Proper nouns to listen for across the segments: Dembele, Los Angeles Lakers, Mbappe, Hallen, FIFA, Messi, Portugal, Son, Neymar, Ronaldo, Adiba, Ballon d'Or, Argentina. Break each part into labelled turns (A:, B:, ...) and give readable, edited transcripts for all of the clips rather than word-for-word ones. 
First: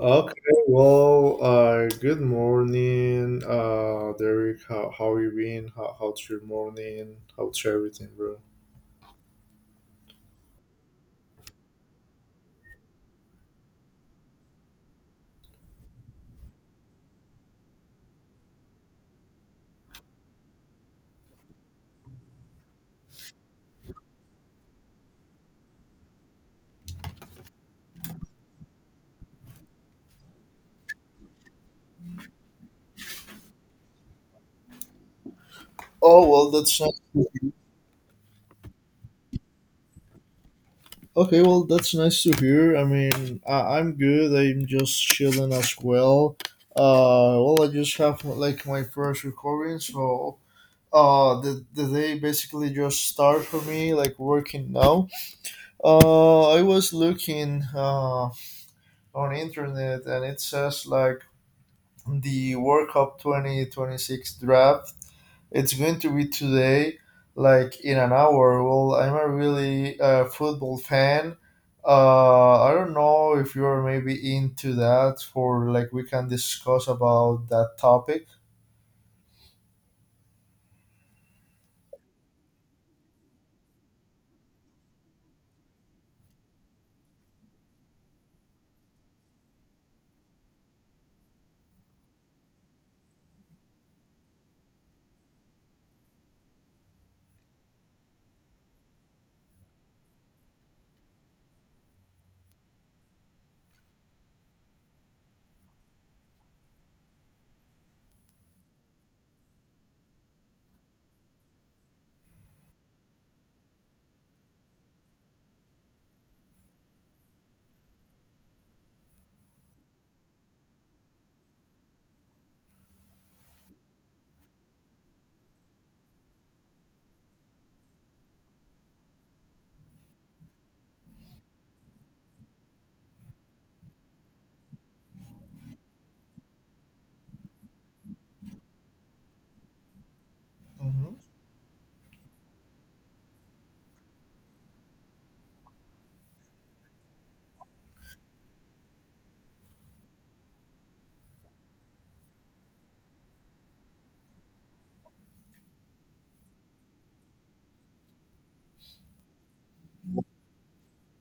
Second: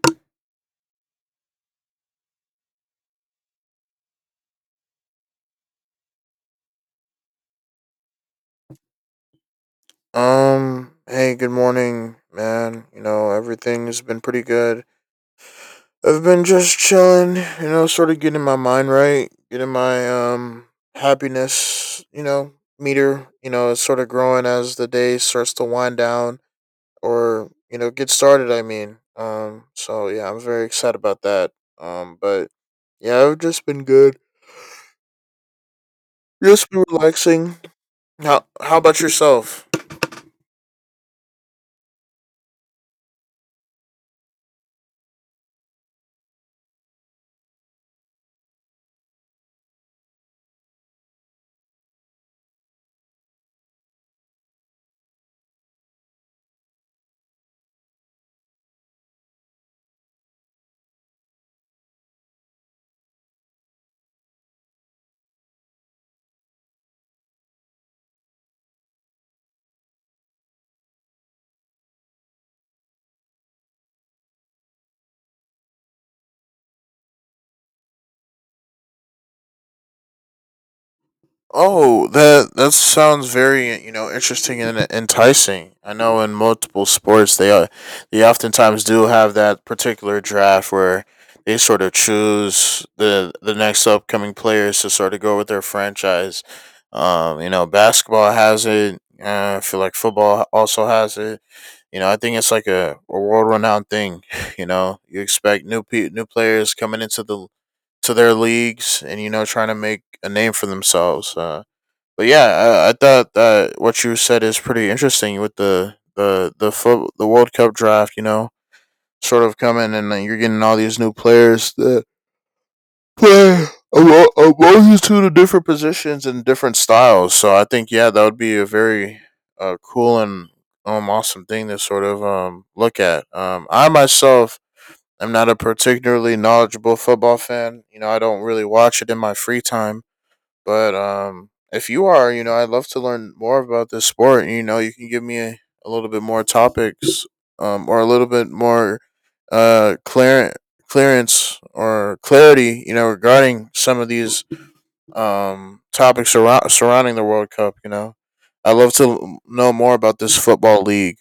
A: Okay, well, good morning, Derek. How you been? How's your morning? How's everything, bro?
B: Hey, good morning, man. You know, everything's been pretty good. I've been just chilling, you know, sort of getting my mind right, getting my happiness, you know, meter, you know, it's sort of growing as the day starts to wind down or, you know, get started, I mean. So yeah, I'm very excited about that. But yeah, I've just been good.
A: Oh, well,
B: Just
A: that's
B: been
A: nice.
B: relaxing. How about yourself?
A: Okay, well, that's nice to hear. I mean, I'm good. I'm just chilling as well. Well, I just have like my first recording, so the day basically just start for me, like working now. I was looking on internet, and it says like the World Cup 2026 draft. It's going to be today, like in an hour. Well, I'm a really football fan. I don't know if you're maybe into that, for like we can discuss about that topic.
B: Oh, that sounds very, you know, interesting and enticing. I know in multiple sports they oftentimes do have that particular draft where they sort of choose the next upcoming players to sort of go with their franchise. You know, basketball has it. I feel like football also has it. You know, I think it's like a world renowned thing. You know, you expect new players coming into the to their leagues, and you know, trying to make a name for themselves. But yeah, I thought that what you said is pretty interesting with the World Cup draft. You know, sort of coming, and then you're getting all these new players that play a multitude of different positions and different styles. So I think yeah, that would be a very cool and awesome thing to sort of look at. I myself am not a particularly knowledgeable football fan. You know, I don't really watch it in my free time, but if you are, you know, I'd love to learn more about this sport. You know, you can give me a little bit more topics, or a little bit more uh clear, clearance or clarity, you know, regarding some of these surrounding the World Cup. You know, I'd love to know more about this football league.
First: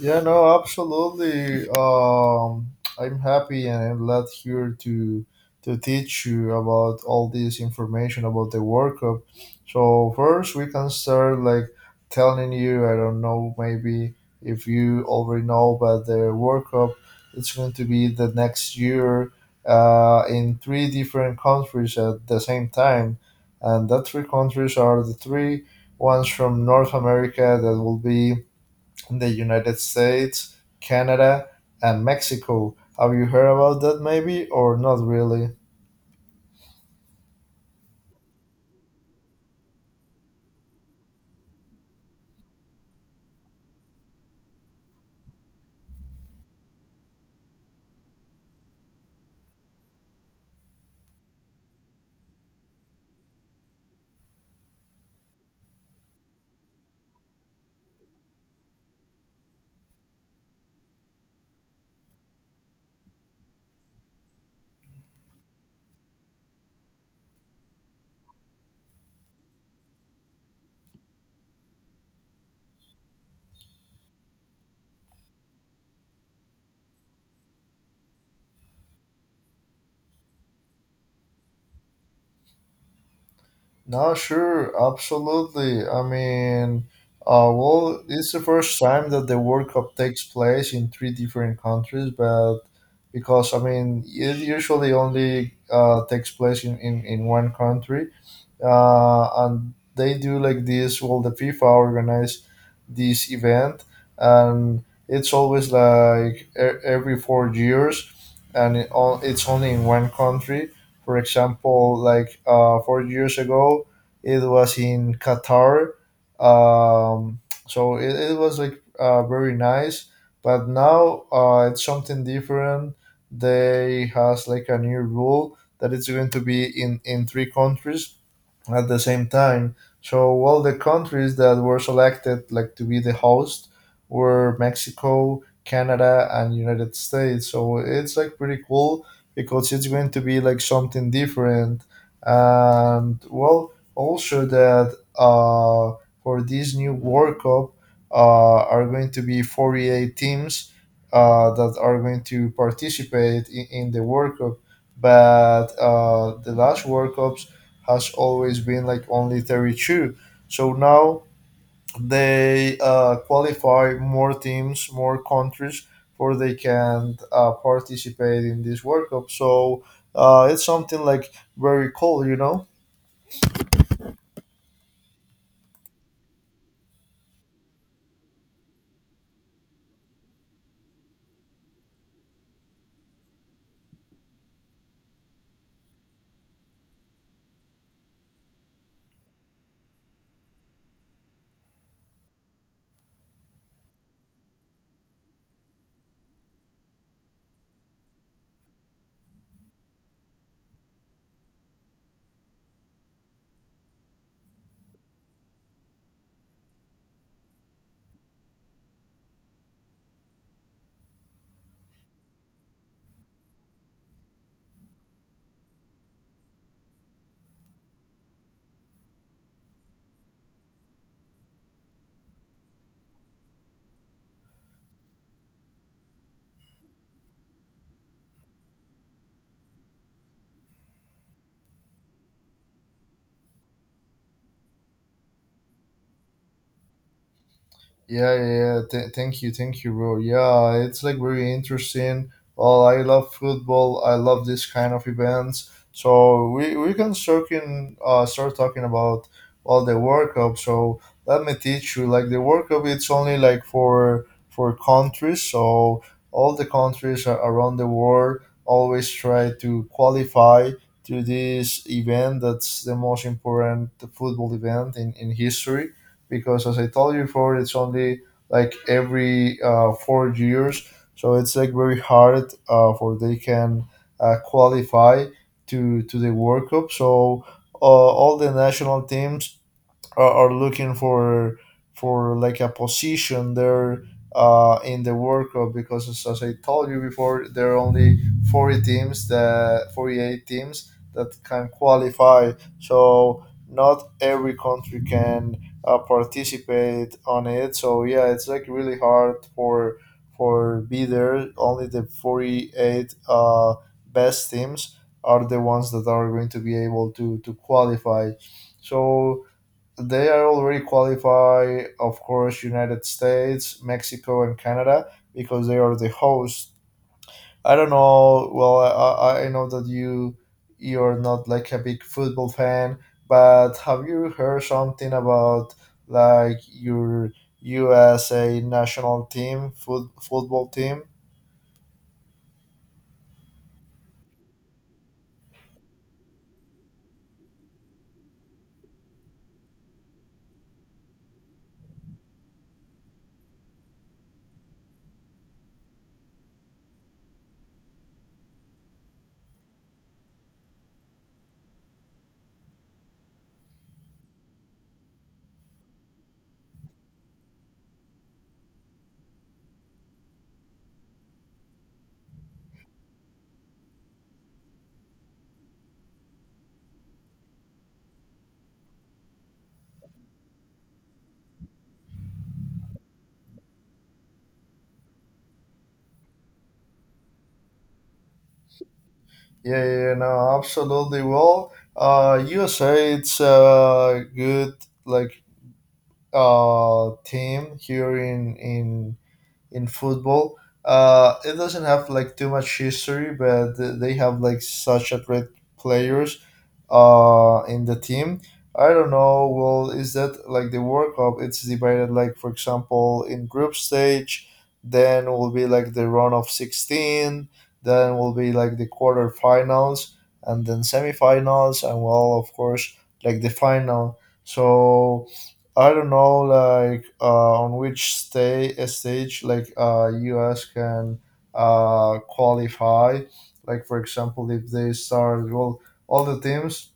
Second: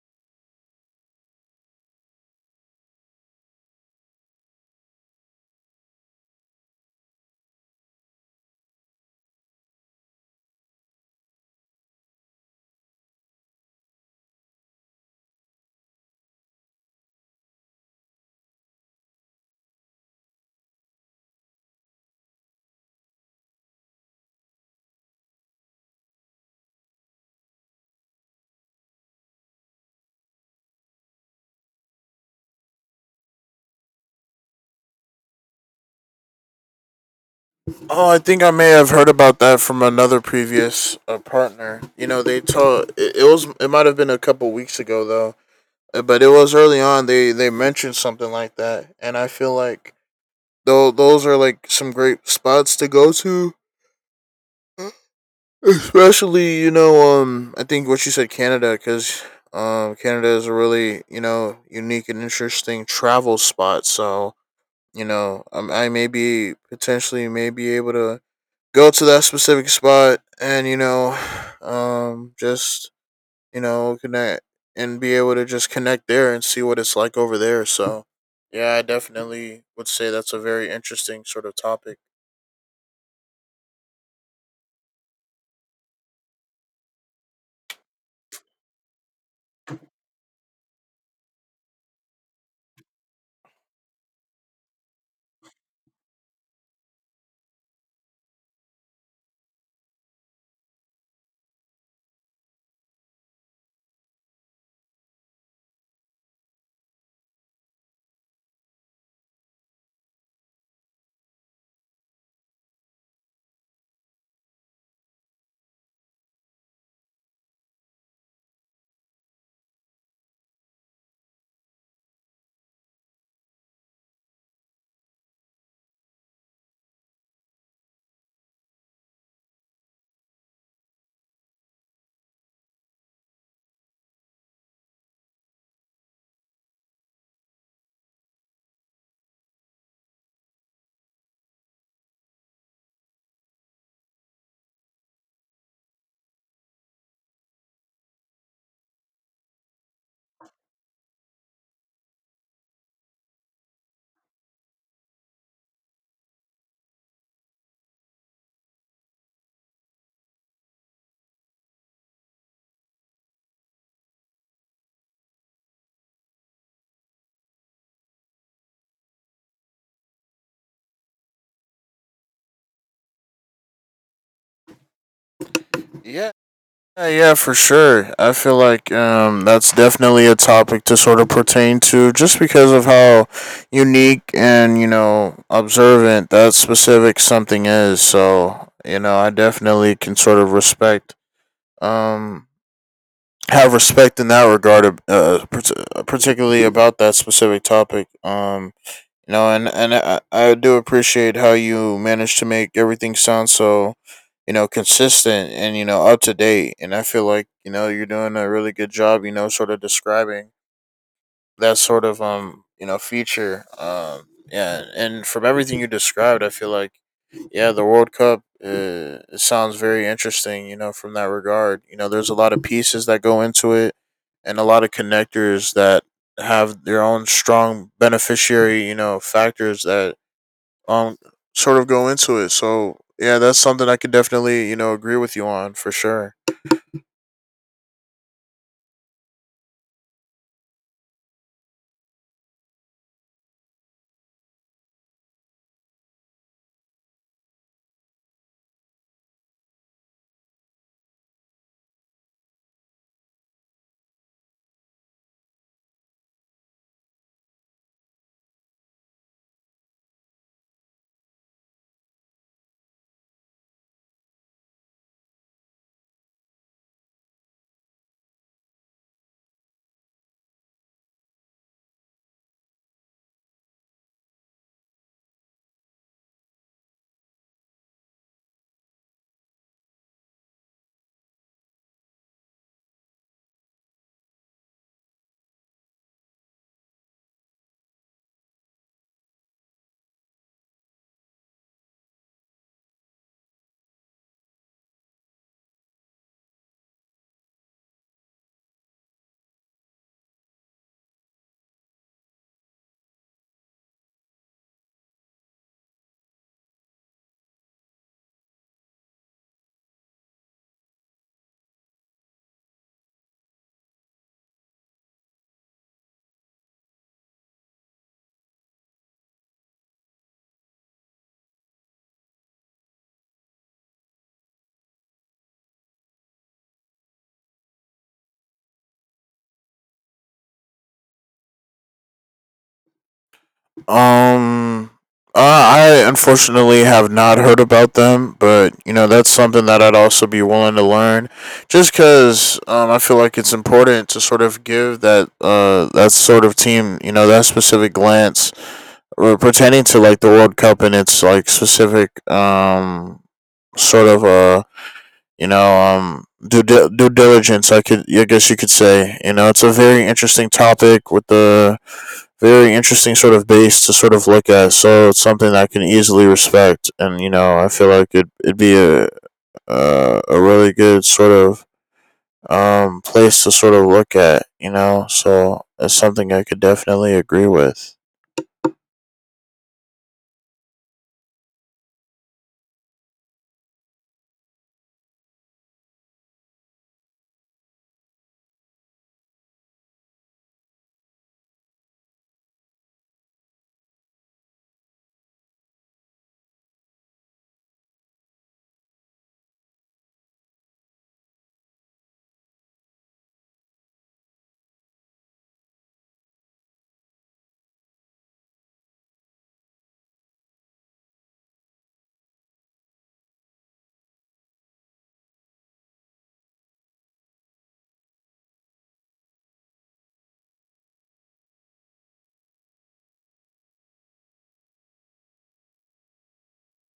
A: Yeah, no, absolutely. I'm happy and I'm glad here to teach you about all this information about the World Cup. So first, we can start like telling you. I don't know, maybe if you already know, but the World Cup, it's going to be the next year in three different countries at the same time, and that three countries are the three ones from North America that will be the United States, Canada, and Mexico. Have you heard about that maybe or not really?
B: Oh, I think I may have heard about that from another previous partner. You know, they told, it was, it might have been a couple weeks ago though, but it was early on. They mentioned something like that, and I feel like though those are like some great spots to go to, especially, you know, um, I think what you said, Canada, because um, Canada is a really, you know, unique and interesting travel spot. So, you know, I may be potentially may be able to go to that specific spot, and you know, um, just, you know, connect and be able to just connect there and see what it's like over there. So yeah, I definitely would say that's a very interesting sort of topic.
A: No, sure, absolutely. I mean, well, it's the first time that the World Cup takes place in three different countries, but because I mean, it usually only takes place in one country. And they do like this. Well, the FIFA organize this event, and it's always like every 4 years, and it's only in one country. For example, like 4 years ago, it was in Qatar. Um, so it was like very nice, but now it's something different. They has like a new rule that it's going to be in three countries at the same time. So all the countries that were selected like to be the host were Mexico, Canada, and United States. So it's like pretty cool because it's going to be like something different. And well, also that for this new World Cup are going to be 48 teams that are going to participate in the World Cup. But the last World Cup has always been like only 32. So now they qualify more teams, more countries, for they can participate in this World Cup. So it's something like very cool.
B: Yeah. Yeah, yeah, for sure. I feel like that's definitely a topic to sort of pertain to, just because of how unique and, you know, observant that specific something is. So, you know, I definitely can sort of respect, um, have respect in that regard, particularly about that specific topic. You know, and and I do appreciate how you managed to make everything sound so, you know, consistent and, you know, up to date. And I feel like, you know, you're doing a really good job. You know, sort of describing that sort of um, you know, feature, um, yeah. And from everything you described, I feel like yeah, the World Cup, it sounds very interesting, you know, from that regard. You know, there's a lot of pieces that go into it, and a lot of connectors that have their own strong beneficiary, you know, factors that um, sort of go into it. So yeah, that's something I could definitely, you know, agree with you on for sure.
A: Yeah, yeah, yeah. Thank you, bro. Yeah, it's like very interesting. Well, I love football. I love this kind of events. So we can start start talking about well the World Cup. So let me teach you. Like the World Cup, it's only like for countries. So all the countries around the world always try to qualify to this event. That's the most important football event in history because as I told you before, it's only like every 4 years, so it's like very hard for they can qualify to the World Cup. So all the national teams are looking for like a position there in the World Cup because as I told you before, there are only 48 teams that can qualify. So not every country can participate on it. So yeah, it's like really hard for be there. Only the 48 best teams are the ones that are going to be able to qualify. So they are already qualify, of course, United States, Mexico, and Canada because they are the host. I don't know. Well, I know that you're not like a big football fan, but have you heard something about like your USA national team, football team?
B: Um, I unfortunately have not heard about them, but you know, that's something that I'd also be willing to learn, just because I feel like it's important to sort of give that that sort of team, you know, that specific glance, pertaining to like the World Cup and its like specific um, sort of uh, you know, due diligence, I could, I guess you could say. You know, it's a very interesting topic with a very interesting sort of base to sort of look at. So it's something that I can easily respect, and you know, I feel like it it'd be a really good sort of um, place to sort of look at. You know, so it's something I could definitely agree with.
A: Yeah, yeah, yeah, no, absolutely. Well, USA, it's a good like team here in football. It doesn't have like too much history, but they have like such a great players in the team. I don't know. Well, is that like the World Cup? It's divided like, for example, in group stage, then will be like the round of 16, then will be like the quarterfinals, and then semifinals, and well, of course, like the final. So I don't know, like on which stay stage like U.S. can qualify. Like for example, if they start well, all the teams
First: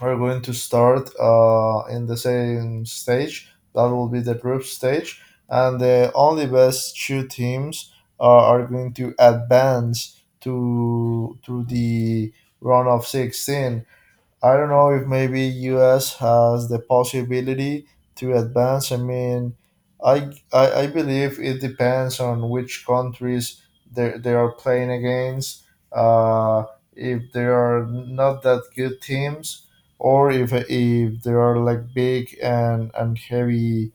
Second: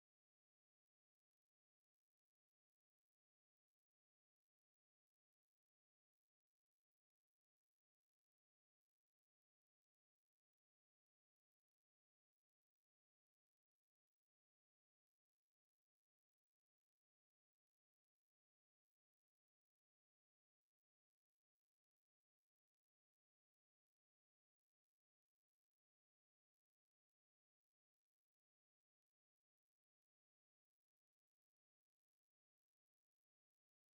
A: are going to start in the same stage. That will be the group stage, and the only best two teams are going to advance to the round of 16. I don't know if maybe US has the possibility to advance. I mean, I believe it depends on which countries they are playing against. Uh, if they are not that good teams, or if they are like big and heavy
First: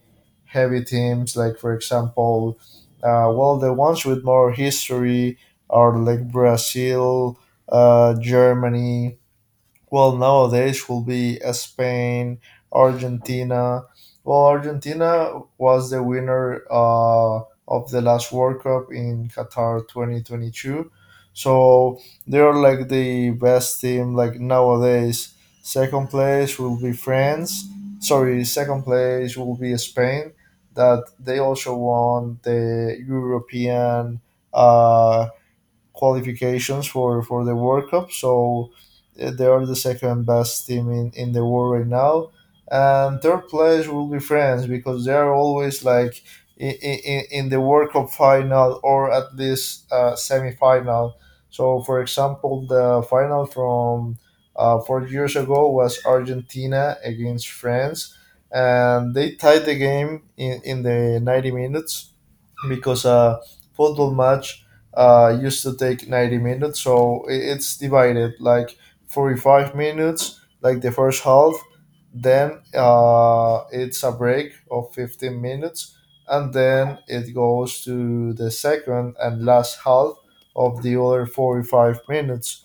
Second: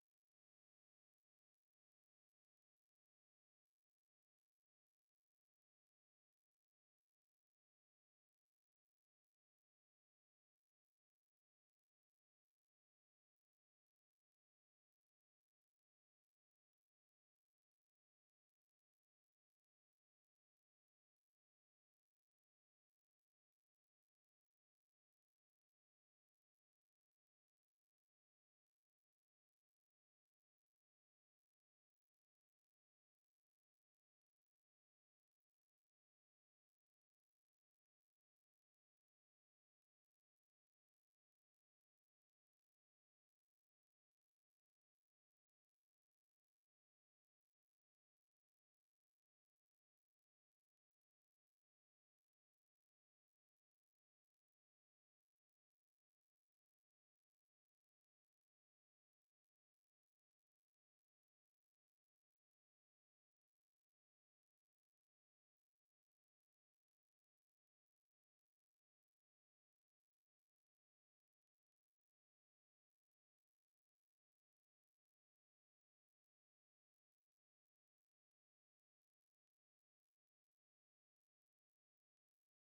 A: heavy teams, like for example, well, the ones with more history are like Brazil, Germany, well, nowadays will be Spain, Argentina. Well, Argentina was the winner of the last World Cup in Qatar 2022. So they are like the best team like nowadays. Second place will be France. Sorry, second place will be Spain. That they also won the European uh, qualifications for the World Cup. So they are the second best team in the world right now. And third place will be France because they are always like in the World Cup final or at least semi final. So, for example, the final from 4 years ago was Argentina against France. And they tied the game in the 90 minutes because a football match used to take 90 minutes. So it's divided like 45 minutes like the first half, then it's a break of 15 minutes, and then it goes to the second and last half of the other 45 minutes.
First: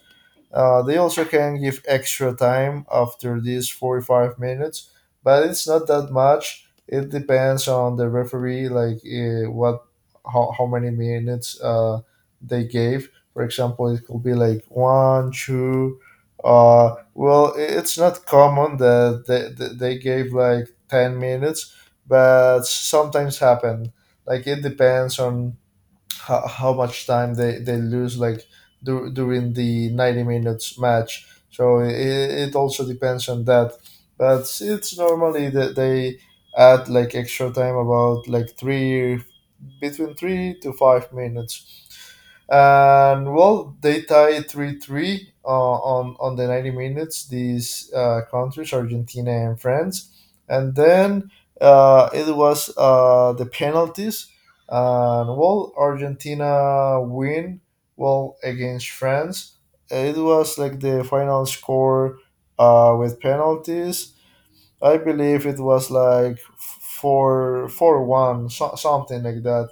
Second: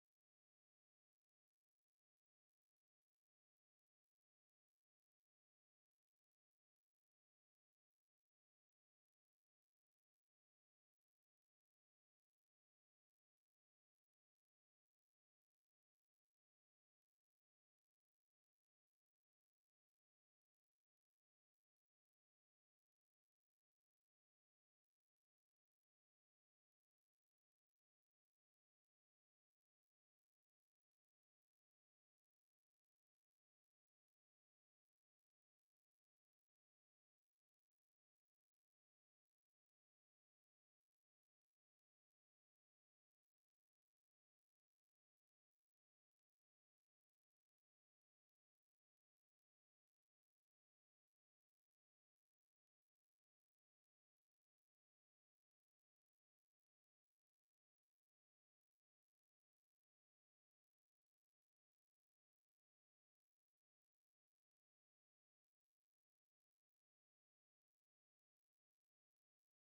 A: They also can give extra time after these 45 minutes, but it's not that much. It depends on the referee, like what, how many minutes they gave. For example, it could be like one, two. Well, it's not common that they gave like 10 minutes, but sometimes happen. Like it depends on how much time they lose like during the 90 minutes match. So it also depends on that, but it's normally that they add like extra time about like 3 to 5 minutes. And well, they tie 3-3 on the 90 minutes, these countries Argentina and france. And then it was the penalties, and well, Argentina win well against France. It was like the final score with penalties. I believe it was like 4-4-1, so something like that.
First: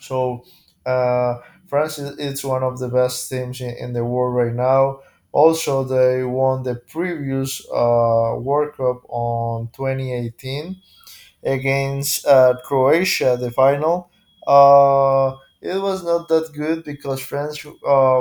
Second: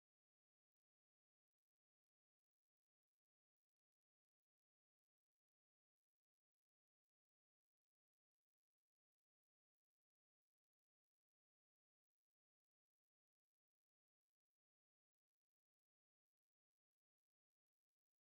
A: So uh, France, is it's one of the best teams in the world right now. Also, they won the previous World Cup on 2018 against Croatia, the final. It was not that good because France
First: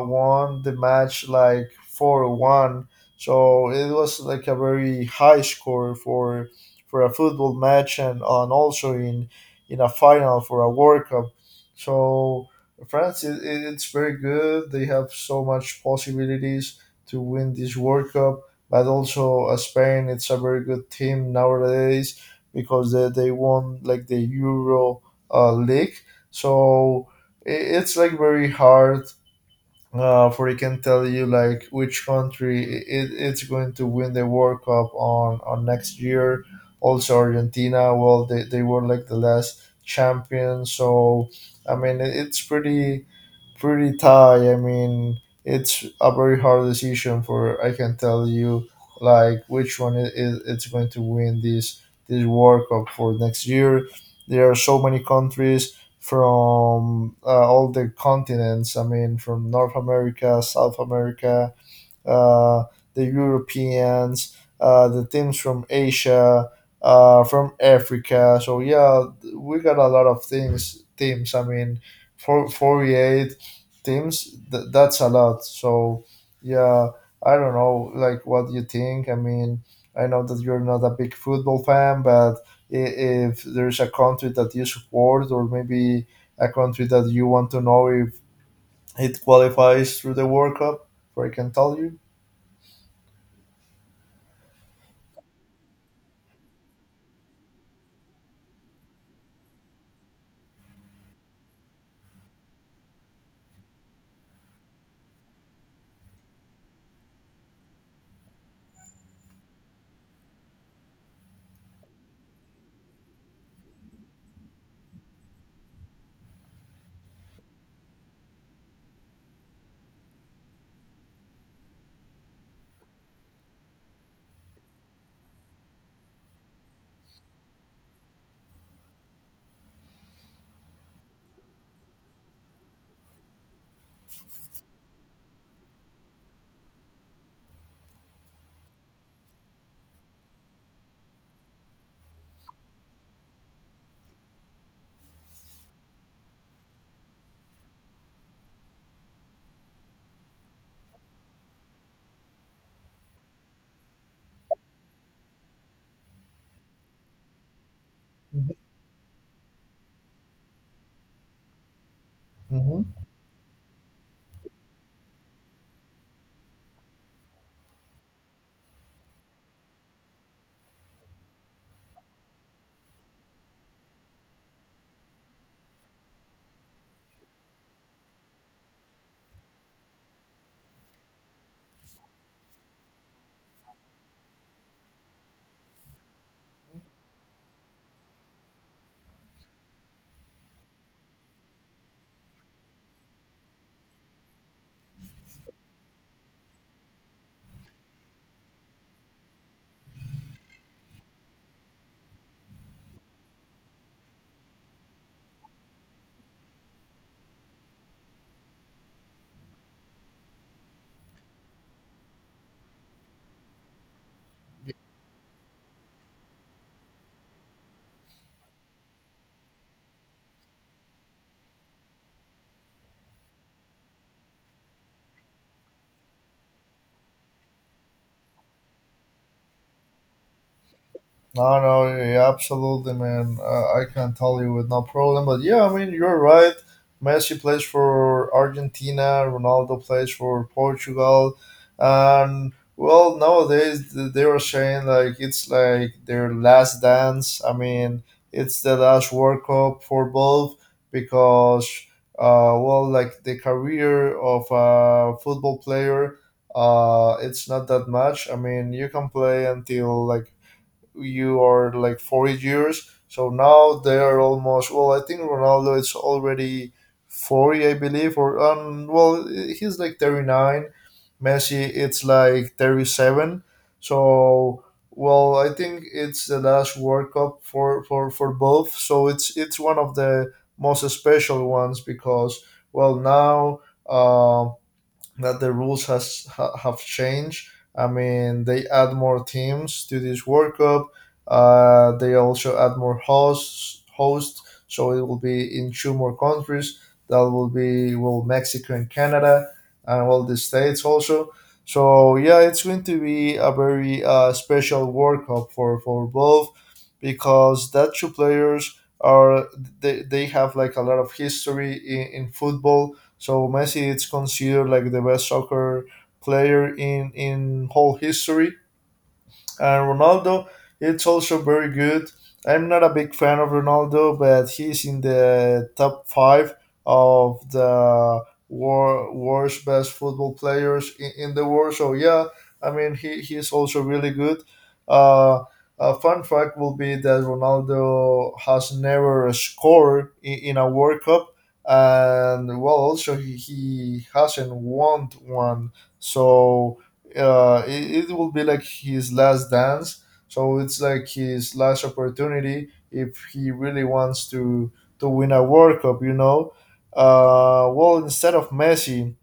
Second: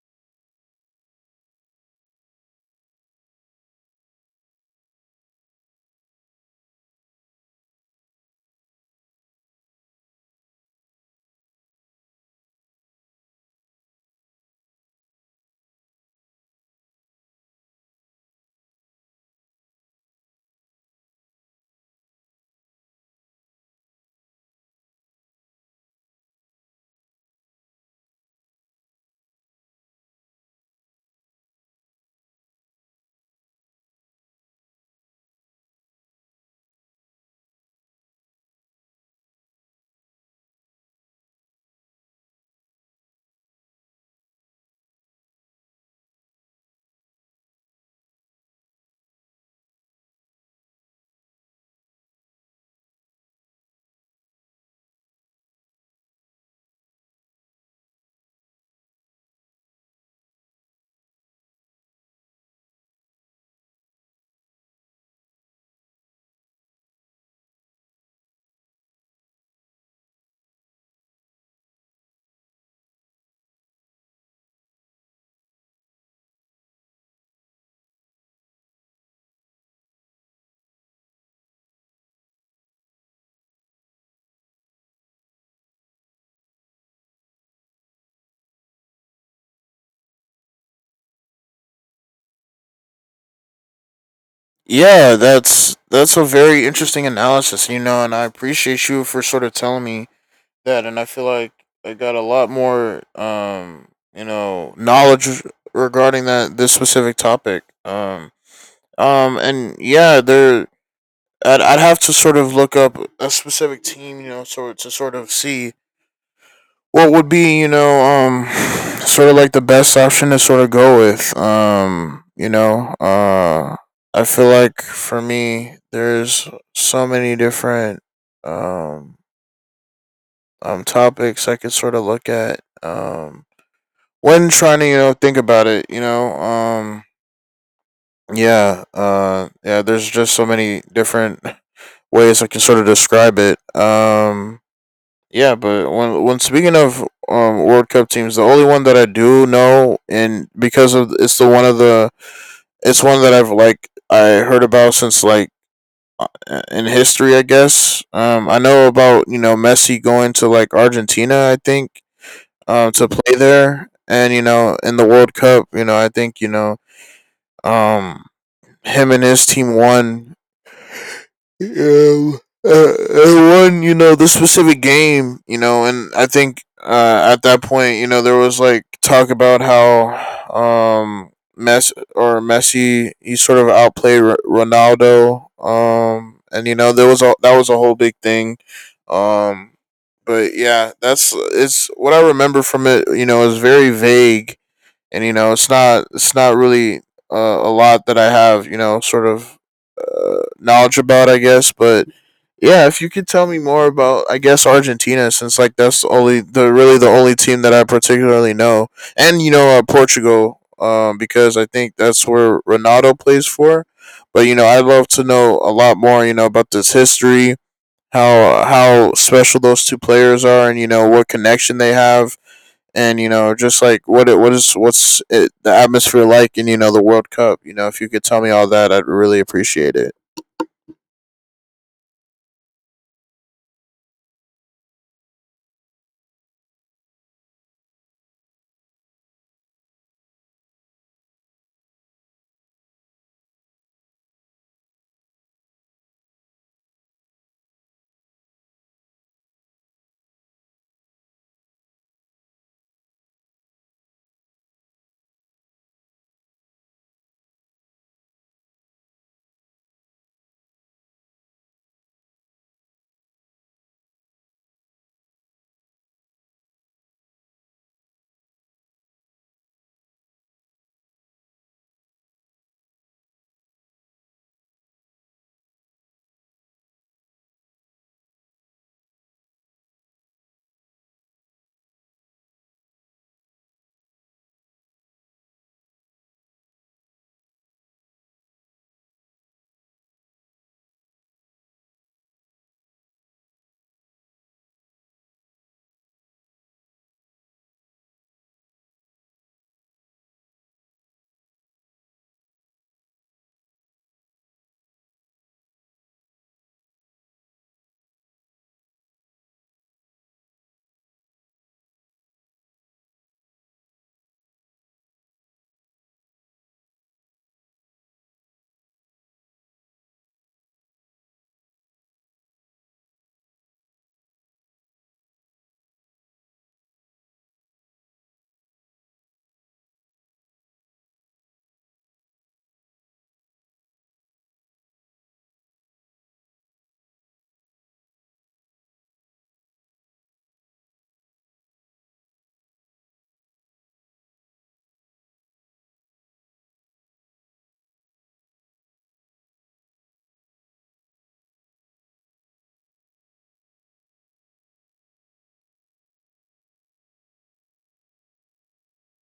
A: won the match like 4-1. So it was like a very high score for a football match, and also in a final for a World Cup. So France, it's very good. They have so much possibilities to win this World Cup, but also Spain, it's a very good team nowadays because they won like the Euro League. So I it's like very hard for I can tell you like which country it's going to win the World Cup on next year. Also Argentina, well they were like the last champion. So I mean, it's pretty tight. I mean, it's a very hard decision for I can tell you like which one is it's going to win this World Cup for next year. There are so many countries from all the continents. I mean, from North America, South America, uh, the Europeans, the teams from Asia, from Africa. So yeah, we got a lot of things teams. I mean, for, 48 teams. That's a lot. So yeah, I don't know, like what you think. I mean, I know that you're not a big football fan, but i- if there's a country that you support, or maybe a country that you want to know if it qualifies through the World Cup, or I can tell you.
B: Yeah, that's a very interesting analysis, you know, and I appreciate you for sort of telling me that, and I feel like I got a lot more um, you know, knowledge regarding that, this specific topic. Um, and yeah, there, I'd have to sort of look up a specific team, you know, so to sort of see what would be, you know, um, sort of like the best option to sort of go with. Um, you know, uh, I feel like for me, there's so many different um, um, topics I could sort of look at, um, when trying to, you know, think about it, you know, um, yeah. Yeah, there's just so many different ways I can sort of describe it. Um, yeah, but when speaking of um, World Cup teams, the only one that I do know, and because of it's the one of the it's one that I've, like, I heard about since like, uh, in history, I guess. Um, I know about, you know, Messi going to like Argentina, I think,
A: Hmm.
B: um, to play there. And you know, in the World Cup, you know, I think, you know, um, him and his team won. Um, uh, uh, won, you know, the specific game, you know. And I think at that point, you know, there was like talk about how um, Messi, he sort of outplayed Ronaldo, and you know, there was a, that was a whole big thing, um. But yeah, that's, it's what I remember from it. You know, is very vague, and you know, it's not, it's not really uh, a lot that I have, you know, sort of knowledge about, I guess. But yeah, if you could tell me more about, I guess, Argentina, since like that's the really the only team that I particularly know. And you know, Portugal, because I think that's where Ronaldo plays for. But you know, I'd love to know a lot more, you know, about this history, how special those two players are, and you know, what connection they have. And you know, just like what it, what is what's it, the atmosphere like in, you know, the World Cup. You know, if you could tell me all that, I'd really appreciate it.
A: No, no, yeah, absolutely, man. I can tell you with no problem. But yeah, I mean, you're right. Messi plays for Argentina. Ronaldo plays for Portugal. And well, nowadays they were saying like it's like their last dance. I mean, it's the last World Cup for both because, well, like the career of a football player it's not that much. I mean, you can play until like you are like 40 years. So now they're almost, well, I think Ronaldo is already 40, I believe, or, well, he's like 39. Messi, it's like 37. So, well, I think it's the last World Cup for, for both. So it's one of the most special ones because, well, now, um, that the rules have changed. I mean, they add more teams to this World Cup. They also add more hosts, so it will be in two more countries. That will be, well, Mexico and Canada, and all the states also. So yeah, it's going to be a very special World Cup for both, because that two players are, they have like a lot of history in football. So Messi, it's considered like the best soccer player in whole history. And Ronaldo, it's also very good. I'm not a big fan of Ronaldo, but he's in the top five of the worst best football players in the world. So yeah, I mean he's also really good. Uh, a fun fact will be that Ronaldo has never scored in a World Cup, and well, also he hasn't won one. So it will be like his last dance. So it's like his last opportunity if he really wants to win a World Cup, you know. Well, instead of Messi,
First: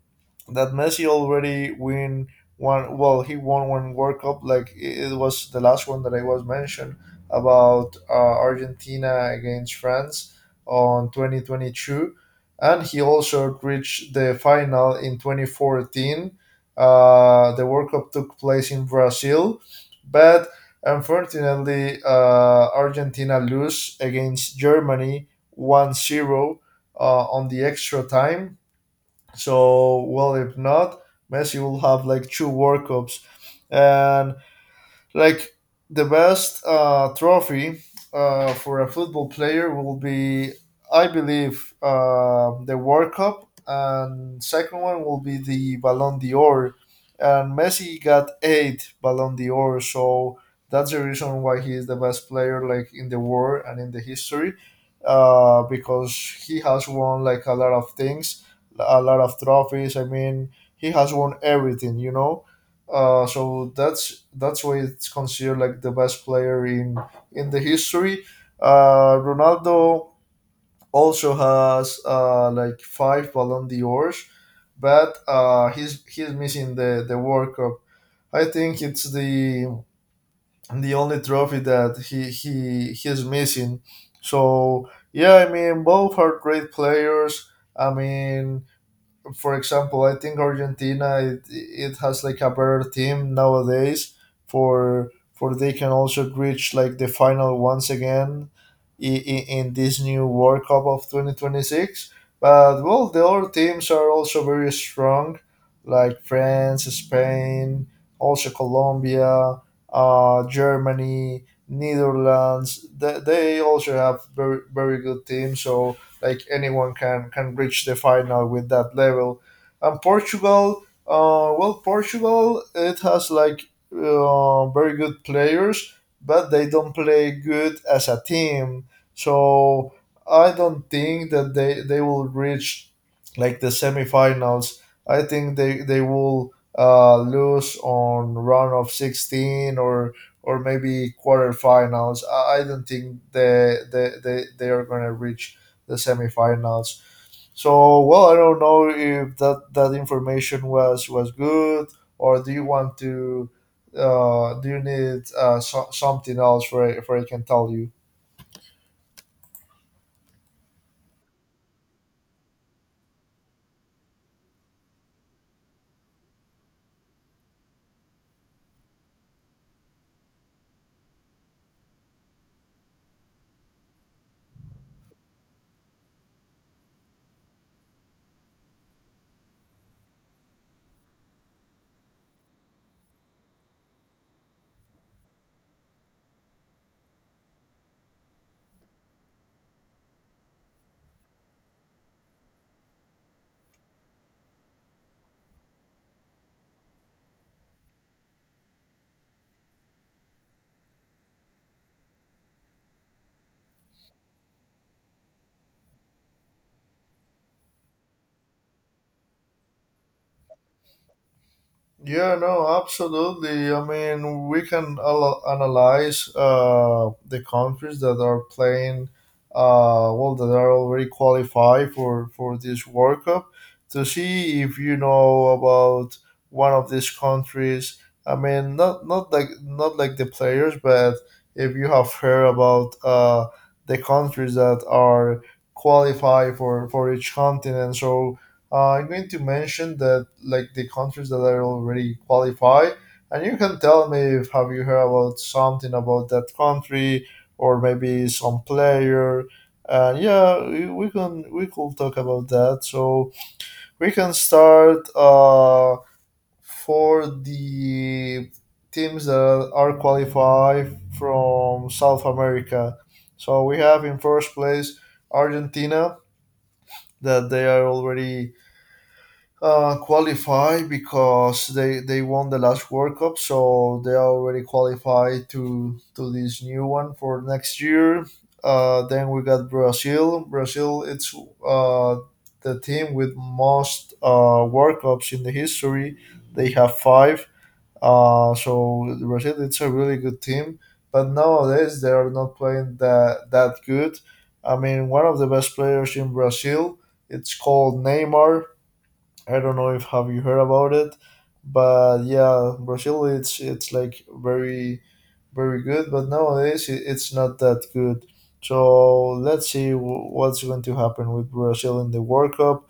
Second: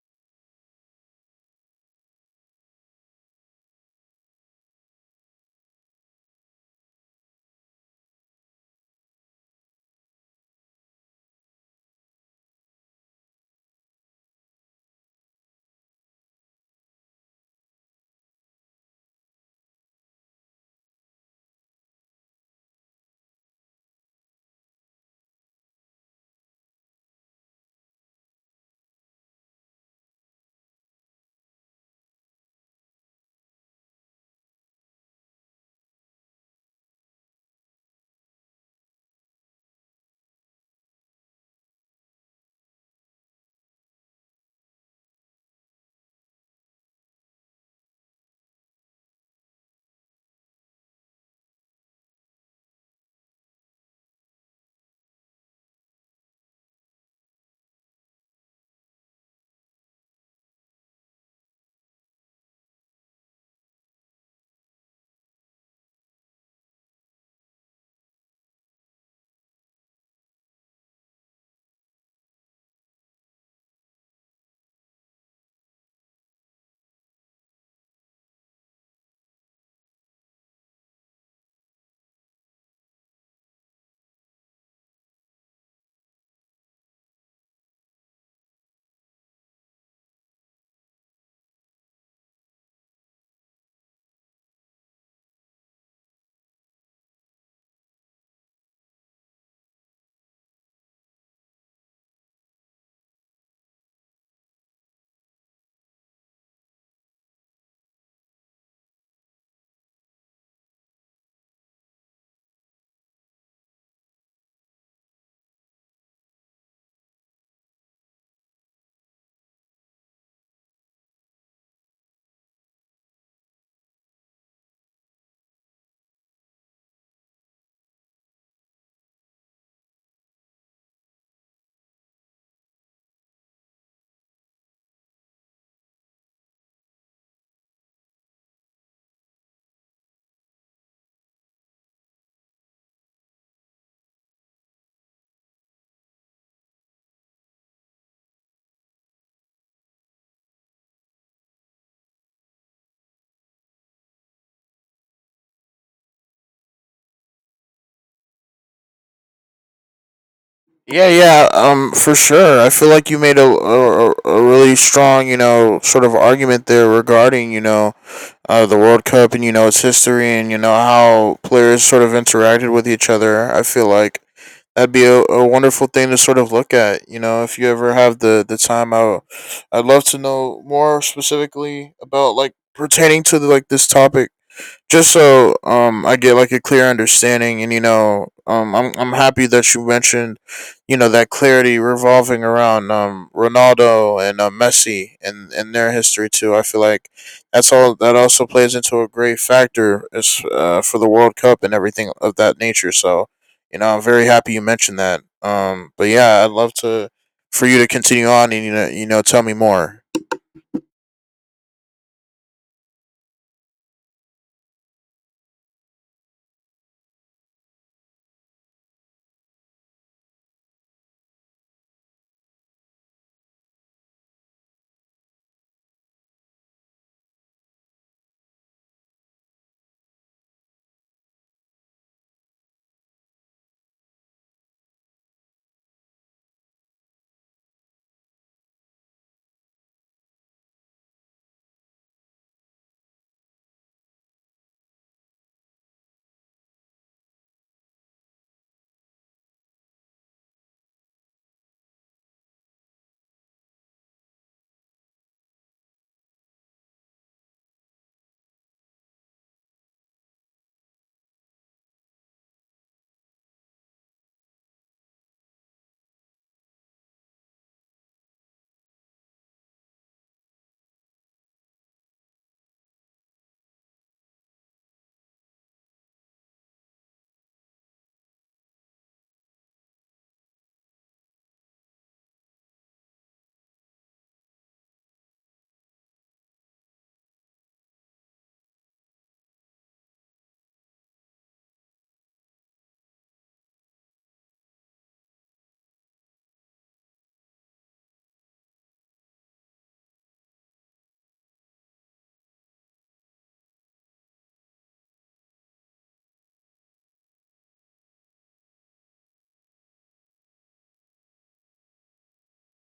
A: that Messi already win one. Well, he won one World Cup. Like it was the last one that I was mentioned about Argentina against France on 2022, and he also reached the final in 2014. The World Cup took place in Brazil, but unfortunately, Argentina lose against Germany 1-0. 0 on the extra time. So, well, if not, Messi will have like two World Cups. And like the best trophy for a football player will be, I believe, the World Cup, and second one will be the Ballon d'Or. And Messi got eight Ballon d'Or, so that's the reason why he is the best player like in the world and in the history, because he has won like a lot of things, a lot of trophies. I mean, he has won everything, so that's why it's considered like the best player in the history. Ronaldo also has like five Ballon d'Ors, but he's missing the World Cup. I think it's the only trophy that he's missing. So yeah, I mean both are great players. I mean for example, I think Argentina it has like a better team nowadays for they can also reach like the final once again in this new World Cup of 2026. But well, the other teams are also very strong, like France, Spain, also Colombia, Germany, Netherlands. They also have very very good teams. So like anyone can reach the final with that level. And Portugal, well, Portugal it has like very good players, but they don't play good as a team. So I don't think that they will reach like the semifinals. I think they will lose on round of 16 or maybe quarterfinals. I don't think they are gonna reach the semifinals. So, well, I don't know if that information was good, or do you want to do you need something else for I can tell you?
B: Yeah, yeah, for sure. I feel like you made a really strong, you know, sort of argument there regarding, you know, the World Cup, and you know, its history, and you know, how players sort of interacted with each other. I feel like that'd be a wonderful thing to sort of look at. You know, if you ever have the time, I would, I'd love to know more specifically about, like, pertaining to the, like, this topic, just so um, I get like a clear understanding. And you know, I'm happy that you mentioned, you know, that clarity revolving around um, Ronaldo and Messi and their history too. I feel like that's all, that also plays into a great factor is for the World Cup and everything of that nature. So, you know, I'm very happy you mentioned that. But yeah, I'd love to, for you to continue on, and you know, you know, tell me more.
A: Yeah, no, absolutely. I mean, we can analyze the countries that are playing, well, that are already qualified for, this World Cup to see if you know about one of these countries. I mean, not not like the players, but if you have heard about the countries that are qualified for, each continent. So I'm going to mention that like the countries that are already qualified, and you can tell me if have you heard about something about that country or maybe some player. And yeah, we can we could talk about that. So we can start for the teams that are qualified from South America. So we have in first place Argentina, that they are already qualify because they won the last World Cup, so they already qualified to this new one for next year. Then we got Brazil. Brazil, it's uh, the team with most World Cups in the history. They have five. So Brazil, it's a really good team, but nowadays they are not playing that good. I mean, one of the best players in Brazil, it's called Neymar. I don't know if have you heard about it, but yeah, Brazil it's like very good, but nowadays it's not that good. So let's see what's going to happen with Brazil in the World Cup.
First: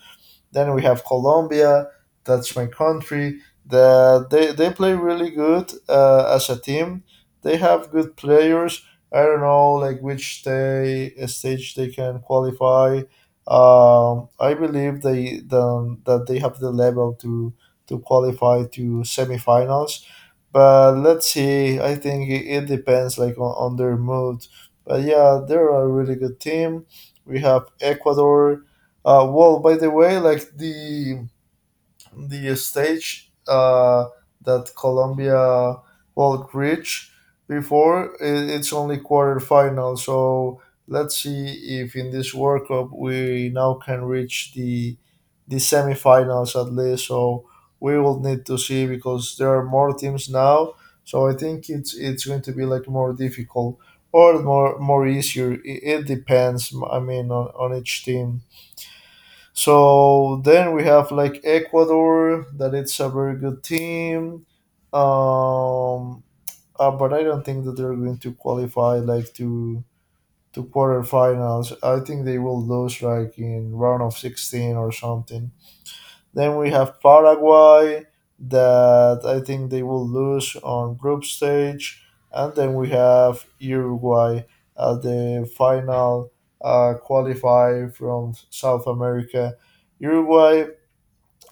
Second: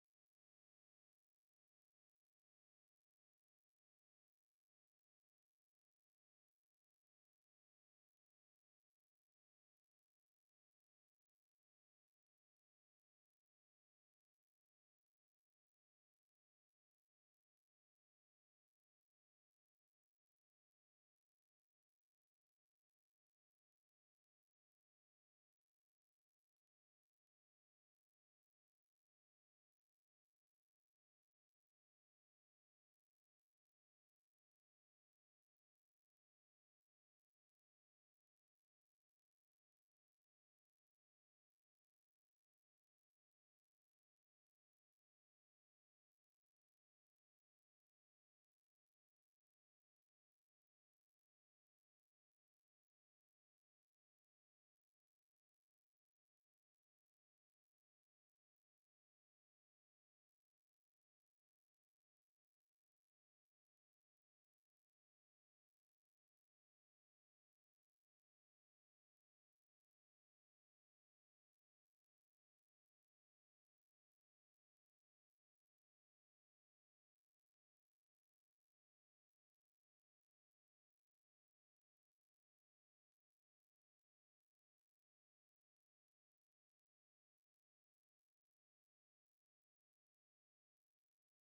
A: Then we have Colombia, that's my country. They play really good as a team. They have good players. I don't know like which day stage they can qualify. I believe that they have the level to qualify to semifinals. But let's see. I think it depends like on their mood. But yeah, they're a really good team. We have Ecuador. Well, by the way, like the stage that Colombia will reach before, it's only quarterfinal. So let's see if in this World Cup we now can reach the semifinals at least. So we will need to see because there are more teams now. So I think it's going to be like more difficult or more more easier. It depends. I mean, on each team. So then we have like Ecuador, that it's a very good team, um, but I don't think that they're going to qualify like to quarterfinals. I think they will lose like in round of 16 or something. Then we have Paraguay, that I think they will lose on group stage, and then we have Uruguay at the final qualify from South America. Uruguay,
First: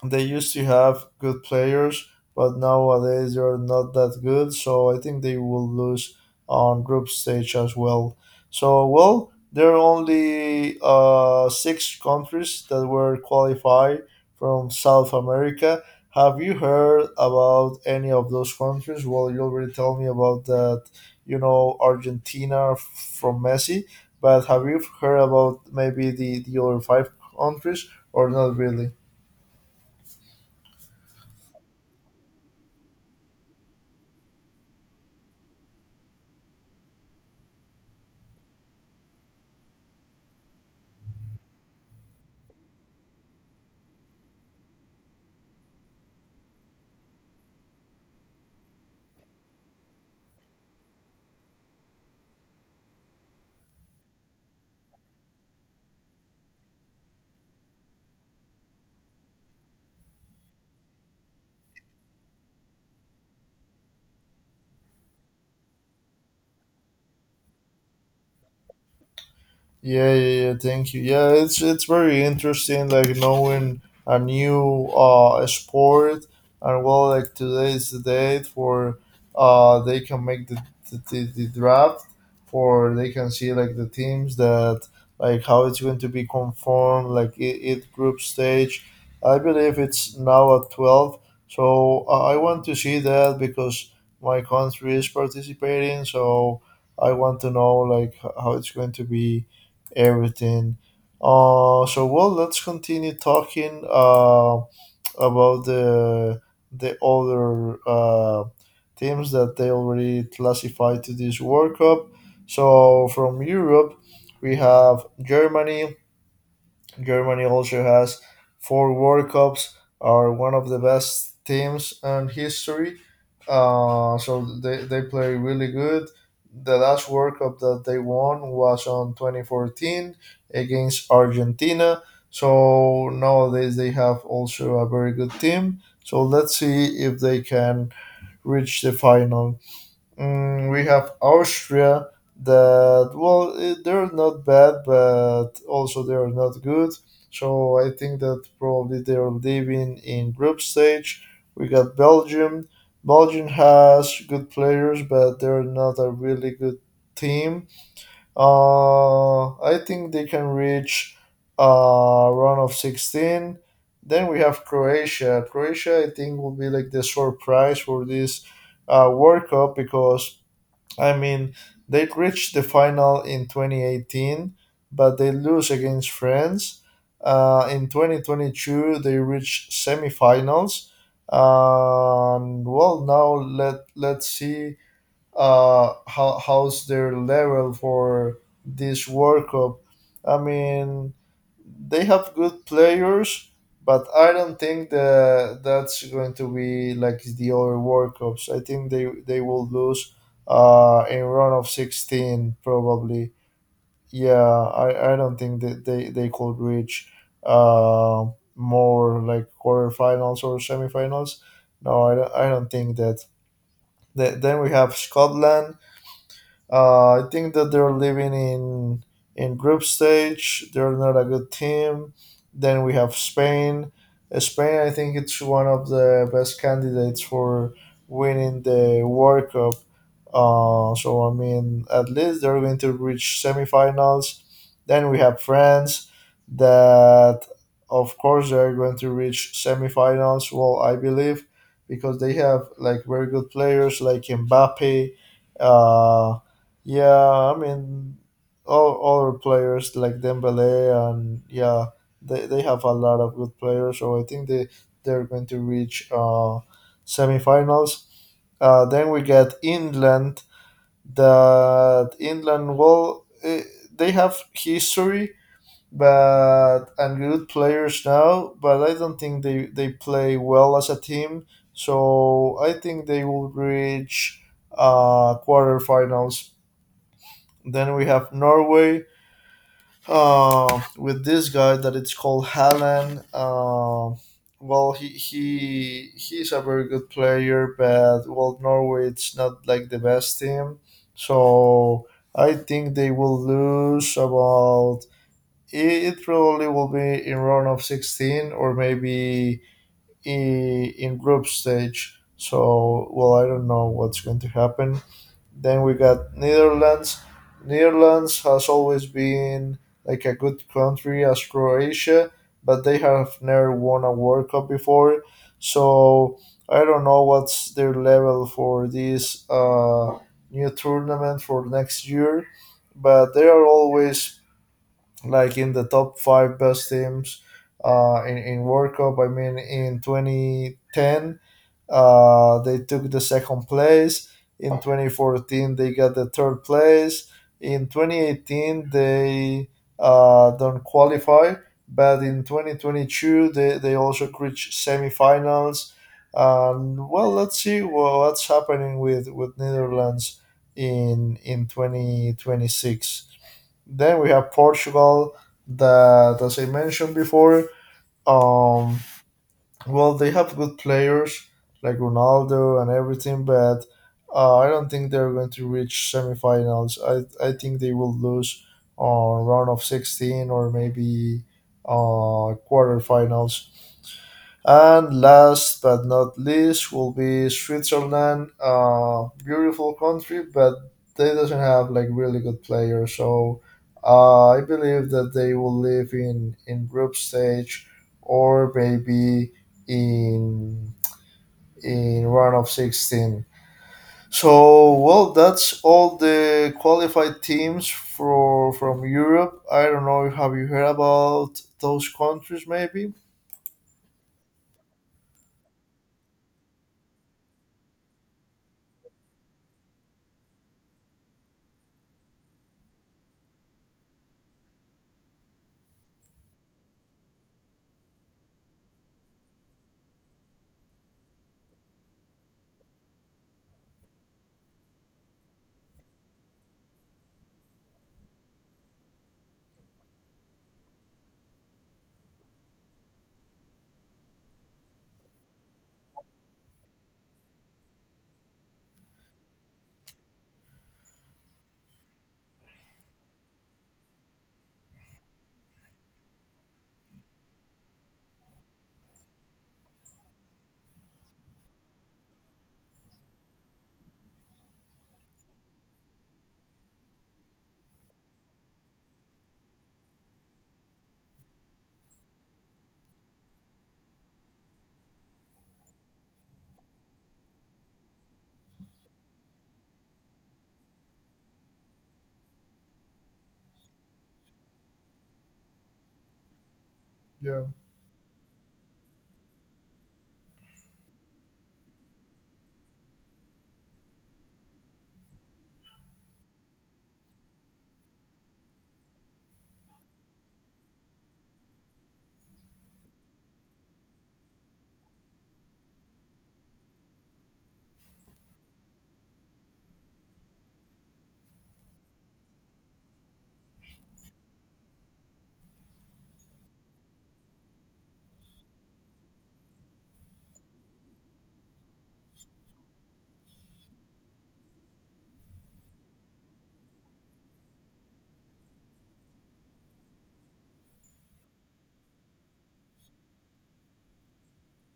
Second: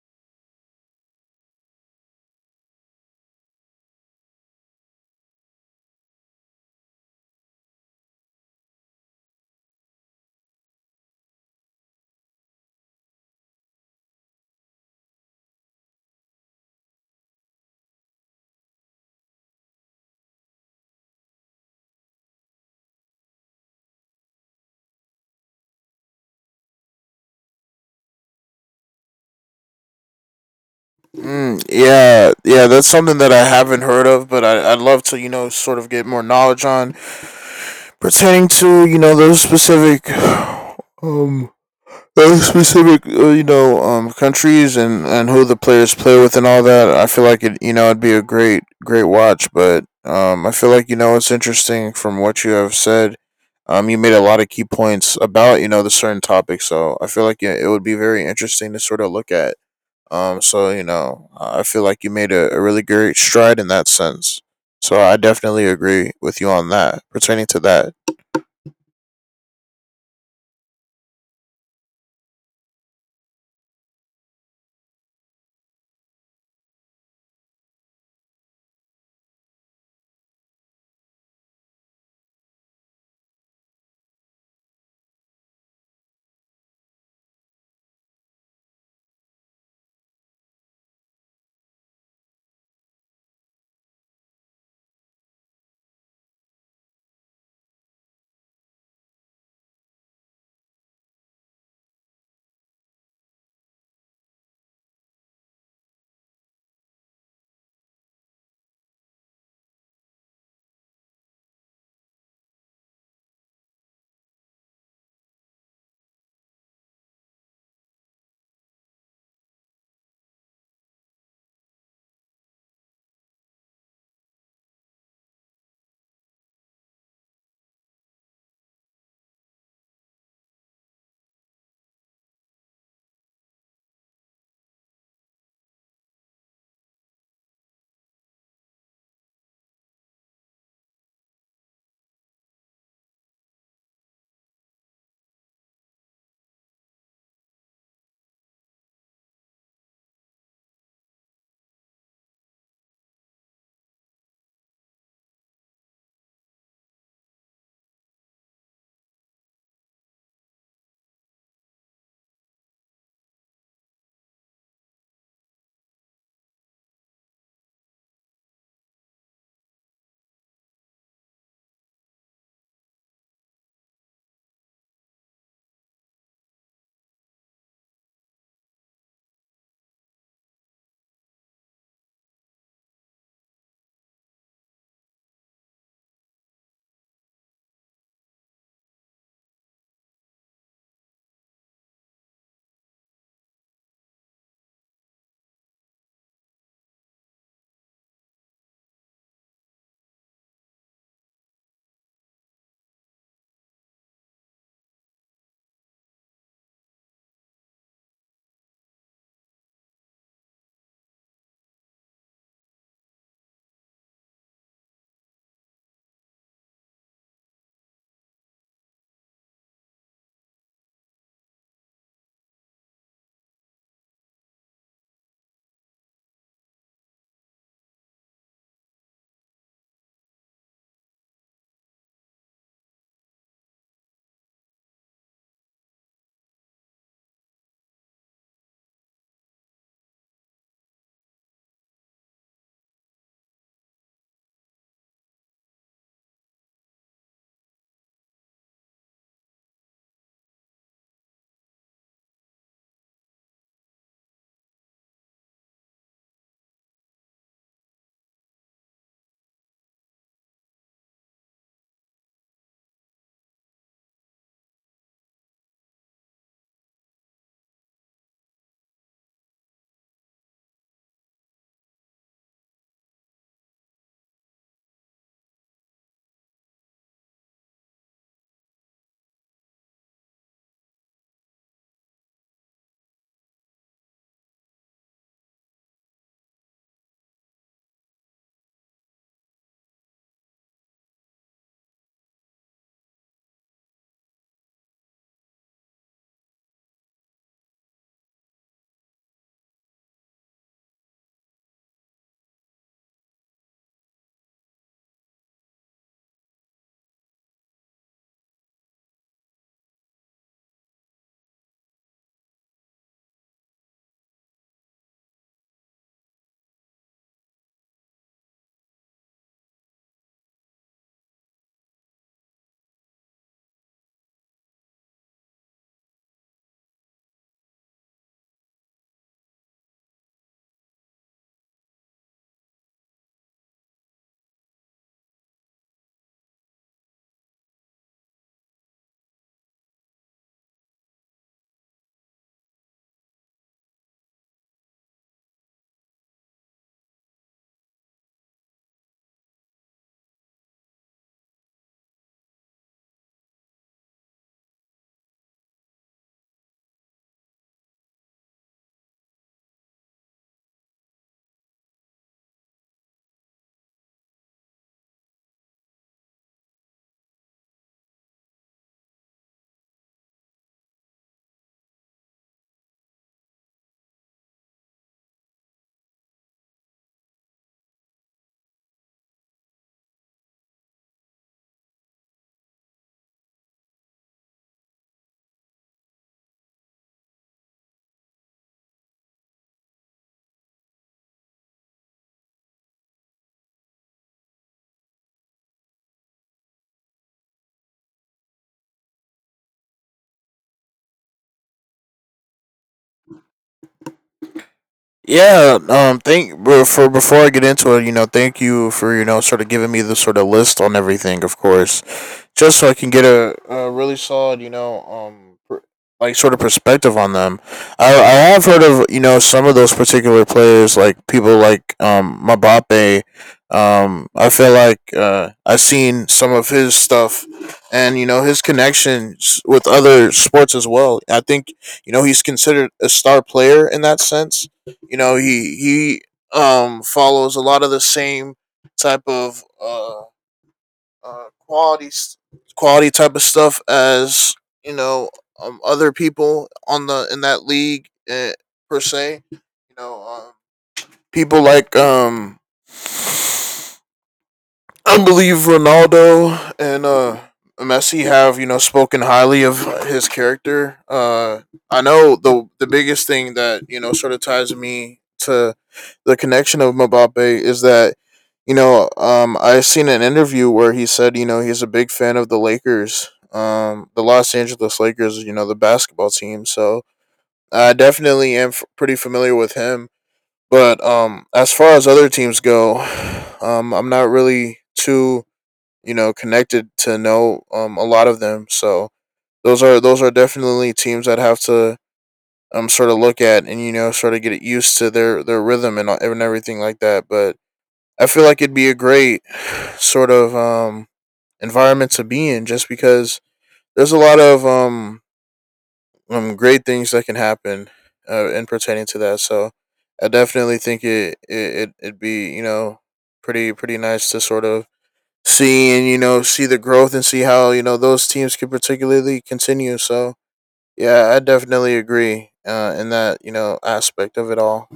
A: they used to have good players, but nowadays they're not that good. So I think they will lose on group stage as well. So well, there are only six countries that were qualified from South America. Have you heard about any of those countries? Well, you already told me about that. You know Argentina from Messi, but have you heard about maybe the other five countries or not really?
B: Mm, yeah, yeah, that's something that I haven't heard of, but I'd love to, you know, sort of get more knowledge on pertaining to, you know, those specific, um, those specific, you know, countries, and who the players play with, and all that. I feel like it, you know, it'd be a great, great watch. But I feel like, you know, it's interesting from what you have said. You made a lot of key points about, you know, the certain topics. So I feel like yeah, it would be very interesting to sort of look at. So you know, I feel like you made a really great stride in that sense. So I definitely agree with you on that. Pertaining to that,
A: Yeah, yeah, yeah. Thank you. Yeah, it's very interesting, like knowing a new sport, and well, like today's the date for they can make the the draft, for they can see like the teams that like how it's going to be conformed, like it group stage. I believe it's now at 12, so I want to see that because my country is participating, so I want to know like how it's going to be everything. So well, let's continue talking about the other teams that they already classified to this World Cup. So from Europe, we have Germany. Germany also has four World Cups, are one of the best teams in history. So they play really good. The last World Cup that they won was on 2014 against Argentina. So nowadays they have also a very good team. So let's see if they can reach the final. Mm, we have Austria, that well, they're not bad but also they're not good, so I think that probably they're leaving in group stage. We got Belgium. Belgium has good players but they're not a really good team. I think they can reach a run of 16. Then we have Croatia. Croatia, I think will be like the surprise for this World Cup because I mean, they reached the final in 2018, but they lose against France. In 2022, they reached semifinals. And well, now let's see how how's their level for this World Cup. I mean, they have good players, but I don't think that that's going to be like the other World Cups. I think they will lose in round of 16 probably. Yeah, I don't think that they could reach uh, more like quarterfinals or semifinals. No, I don't think that. Then we have Scotland. I think that they're living in group stage. They're not a good team. Then we have Spain. Spain, I think it's one of the best candidates for winning the World Cup. So I mean, at least they're going to reach semifinals. Then we have France, that of course they're going to reach semifinals. Well, I believe because they have like very good players like Mbappe. Uh, yeah, I mean, all other players like Dembele and yeah, they have a lot of good players. So I think they're going to reach semifinals. Then we get England. That England, they have history, but and good players now. But I don't think they play well as a team. So I think they will reach quarterfinals. Then we have Norway with this guy that it's called Hallen. Well, he's a very good player, but well, Norway it's not like the best team, so I think they will lose about. It probably will be in round of 16 or maybe in group stage. So well, I don't know what's going to happen. Then we got Netherlands. Netherlands has always been like a good country as Croatia, but they have never won a World Cup before. So I don't know what's their level for this new tournament for next year, but they are always like in the top five best teams in World Cup. I mean, in 2010 they took the second place. In 2014, they got the third place. In 2018, they don't qualify, but in 2022, they also reached semifinals. And well, let's see what's happening with Netherlands in 2026. Then we have Portugal that, as I mentioned before, um, well, they have good players like Ronaldo and everything, but I don't think they're going to reach semifinals. I think they will lose on round of 16 or maybe quarterfinals. And last but not least will be Switzerland, beautiful country, but they doesn't have like really good players. So I believe that they will live in group stage or maybe in in round of 16. So well, that's all the qualified teams for from Europe. I don't know. Have you heard about those countries? Maybe.
B: yeah. Thank but for before I get into it, you know, thank you for, you know, sort of giving me the sort of list on everything. Of course, just so I can get a really solid, you know, like sort of perspective on them. I have heard of you know some of those particular players, like people like Mbappe. I feel like I've seen some of his stuff, and you know his connections with other sports as well. I think you know he's considered a star player in that sense. You know he follows a lot of the same type of uh, quality quality type of stuff as you know other people on the in that league per se. You know, people like I believe Ronaldo and Messi have you know spoken highly of his character. I know the biggest thing that you know sort of ties me to the connection of Mbappe is that you know I seen an interview where he said you know he's a big fan of the Lakers, the Los Angeles Lakers, you know the basketball team. So
A: Yeah.
B: I definitely am pretty familiar with him. But as far as other teams go, I'm not really too you know connected to know a lot of them. So those are definitely teams that have to sort of look at and you know sort of get used to their rhythm and everything like that. But I feel like it'd be a great sort of environment to be in just because there's a lot of great things that can happen in pertaining to that. So I definitely think it'd be you know pretty nice to sort of see and you know see the growth and see how you know those teams can particularly continue. So yeah, I definitely agree in that you know aspect of it all.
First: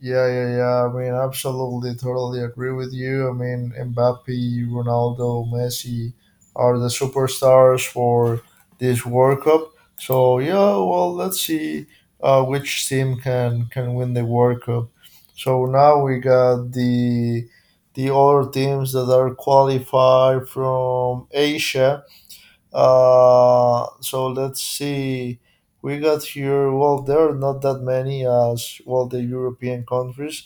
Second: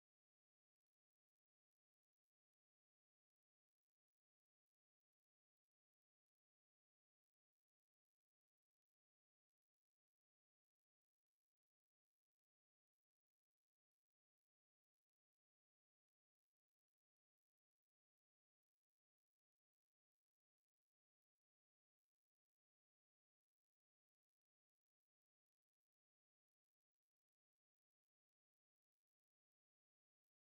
A: Yeah, yeah, yeah. I mean, absolutely, totally agree with you. I mean, Mbappe, Ronaldo, Messi are the superstars for this World Cup. So yeah, well, let's see which team can win the World Cup. So now we got the other teams that are qualified from Asia. So let's see. We got here. Well, there are not that many as well the European countries.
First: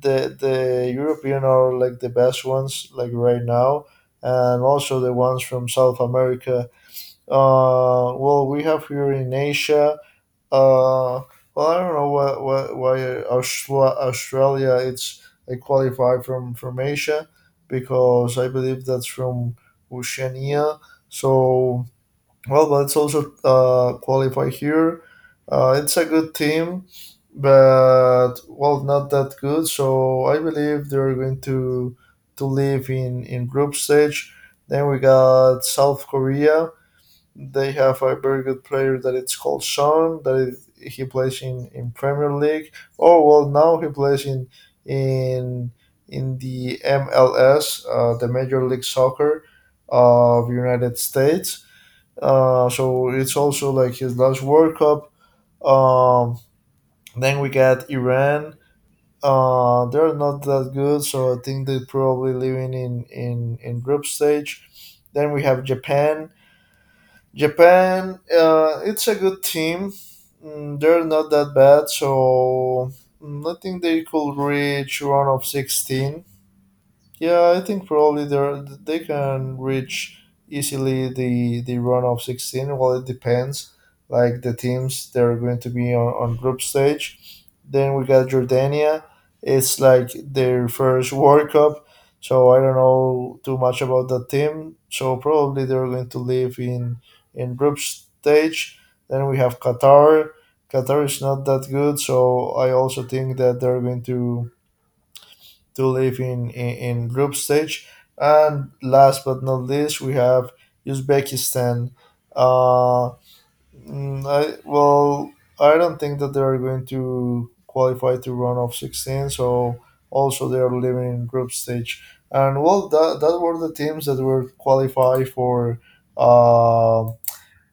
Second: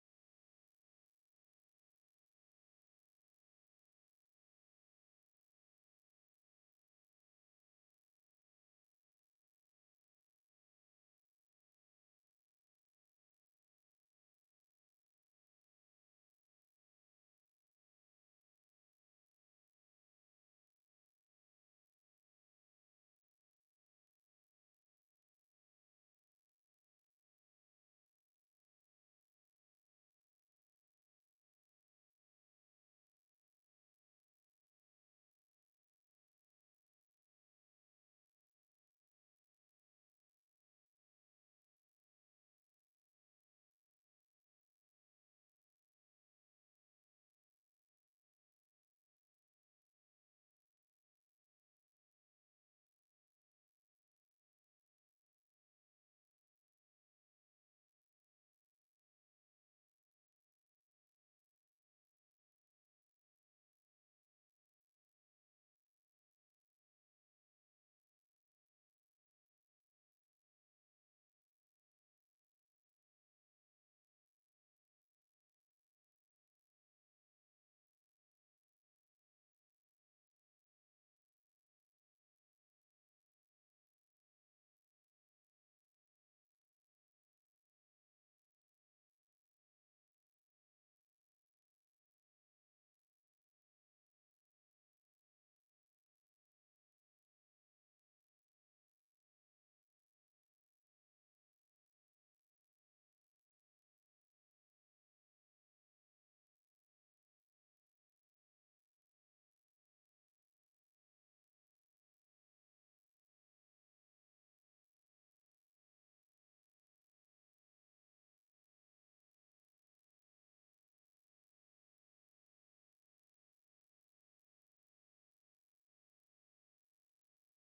A: The European are like the best ones like right now, and also the ones from South America. Well, we have here in Asia. Uh, well, I don't know why Australia it's they qualify from Asia because I believe that's from Oceania. So well, let's also qualify here. It's a good team, but well, not that good. So I believe they're going to live in group stage. Then we got South Korea. They have a very good player that it's called Son. That is, he plays in Premier League. Oh well, now he plays in in the MLS, the Major League Soccer of United States so it's also like his last World Cup. Um, then we got Iran. They're not that good, so I think they're probably living in group stage. Then we have Japan. Japan, it's a good team. Mm, they're not that bad, so mm, I think they could reach round of 16. Yeah, I think probably they can reach easily the run of 16. Well, it depends. Like the teams, they're going to be on group stage. Then we got Jordania. It's like their first World Cup, so I don't know too much about that team. So probably they're going to live in group stage. Then we have Qatar. Qatar is not that good, so I also think that they're going to live in group stage. And last but not least, we have Uzbekistan. Uh, well, I don't think that they are going to qualify to run of 16, so also they are living in group stage. And well, that were the teams that were qualified for uh,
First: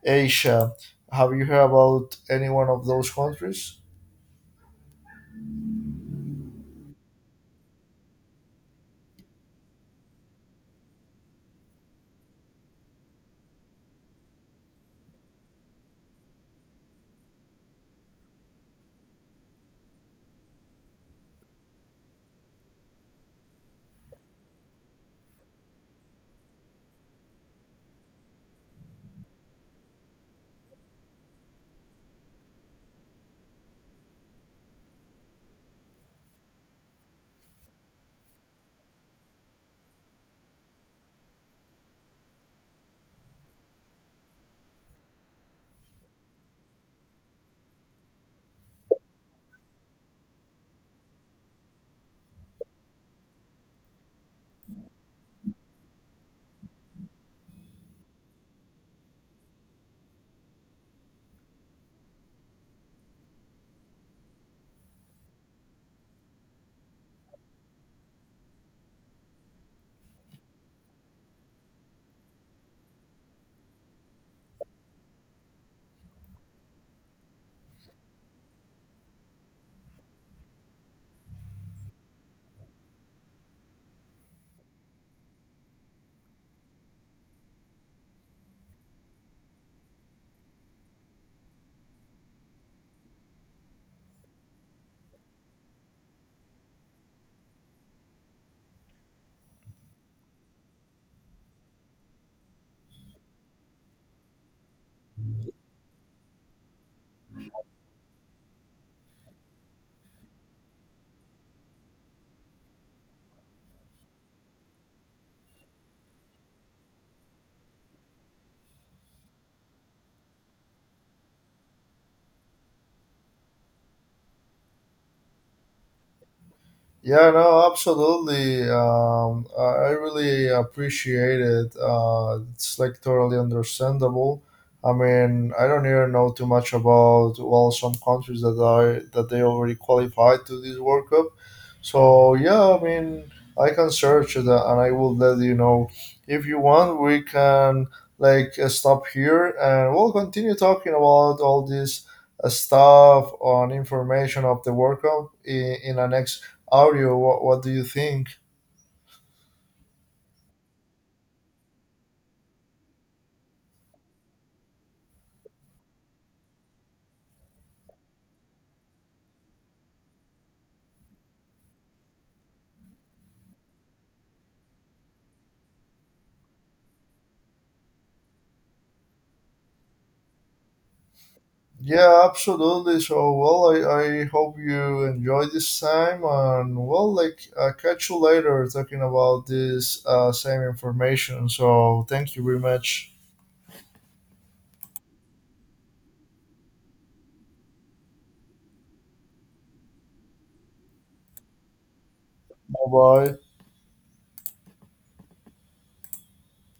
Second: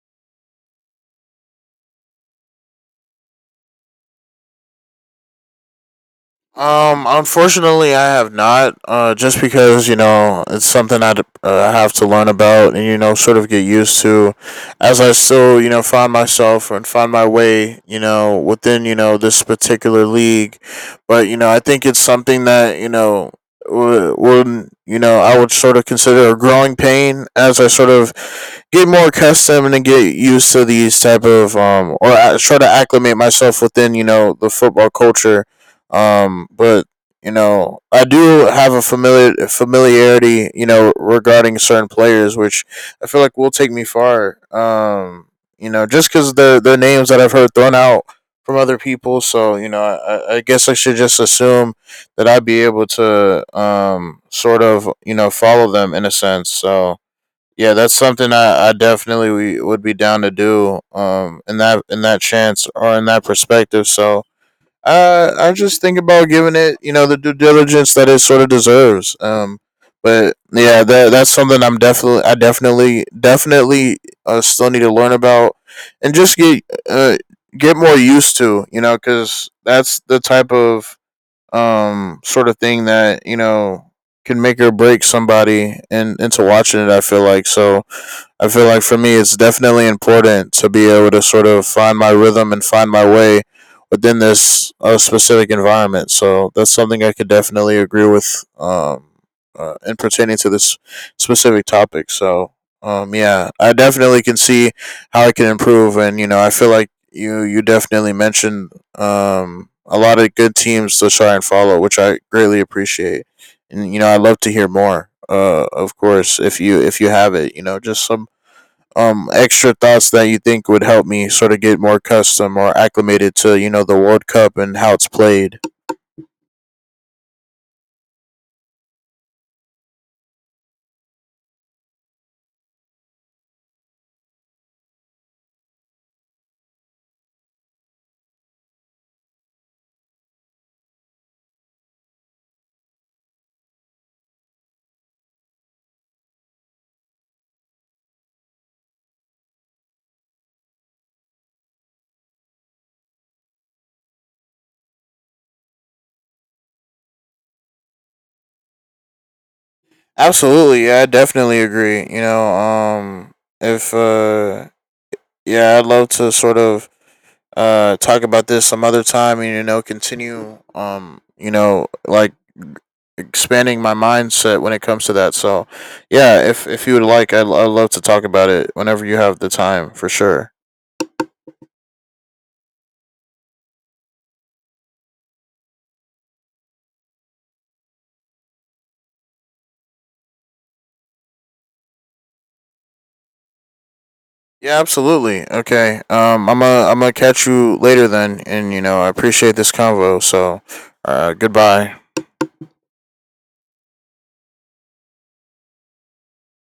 A: Asia. Have you heard about any one of those countries?
B: Unfortunately, I have not. Just because you know it's something I have to learn about and you know sort of get used to, as I still you know find myself and find my way you know within you know this particular league, but you know I think it's something that you know would you know I would sort of consider a growing pain as I sort of get more accustomed and get used to these type of or I try to acclimate myself within you know the football culture but you know, I do have a familiarity, you know, regarding certain players, which I feel like will take me far. You know, just because they're names that I've heard thrown out from other people, so you know, I guess I should just assume that I'd be able to sort of you know follow them in a sense. So yeah, that's something I definitely would be down to do in that chance or in that perspective. So I just think about giving it, you know, the due diligence that it sort of deserves. But yeah, that's something I'm definitely, definitely, still need to learn about, and just uh, get more used to, you know, because that's the type of, sort of thing that you know can make or break somebody and into watching it. I feel like so. I feel like for me, it's definitely important to be able to sort of find my rhythm and find my way within this specific environment. So that's something I could definitely agree with in pertaining to this specific topic. So yeah, I definitely can see how I can improve, and you know, I feel like you definitely mentioned a lot of good teams to try and follow, which I greatly appreciate. And you know, I'd love to hear more. Of course, if you have it, you know, just some extra thoughts that you think would help me sort of get more custom or acclimated to you know the World Cup and how it's played.
A: Yeah, no, absolutely. I really appreciate it. It's like totally understandable. I mean, I don't even know too much about well some countries that are that they already qualified to this World Cup. So yeah, I mean, I can search it and I will let you know. If you want, we can like stop here and we'll continue talking about all this stuff on information of the World Cup in a next audio. What do you think?
B: Absolutely, yeah, I definitely agree. You know, if yeah, I'd love to sort of talk about this some other time and you know continue you know like expanding my mindset when it comes to that so yeah if you would like I'd love to talk about it whenever you have the time for sure
A: Yeah, absolutely. So, I hope you enjoy this time, and well, like, catch you later talking about this same information. So, thank you very much.
B: yeah absolutely okay I'm gonna catch you later then and you know I appreciate this convo so goodbye.
A: Bye bye.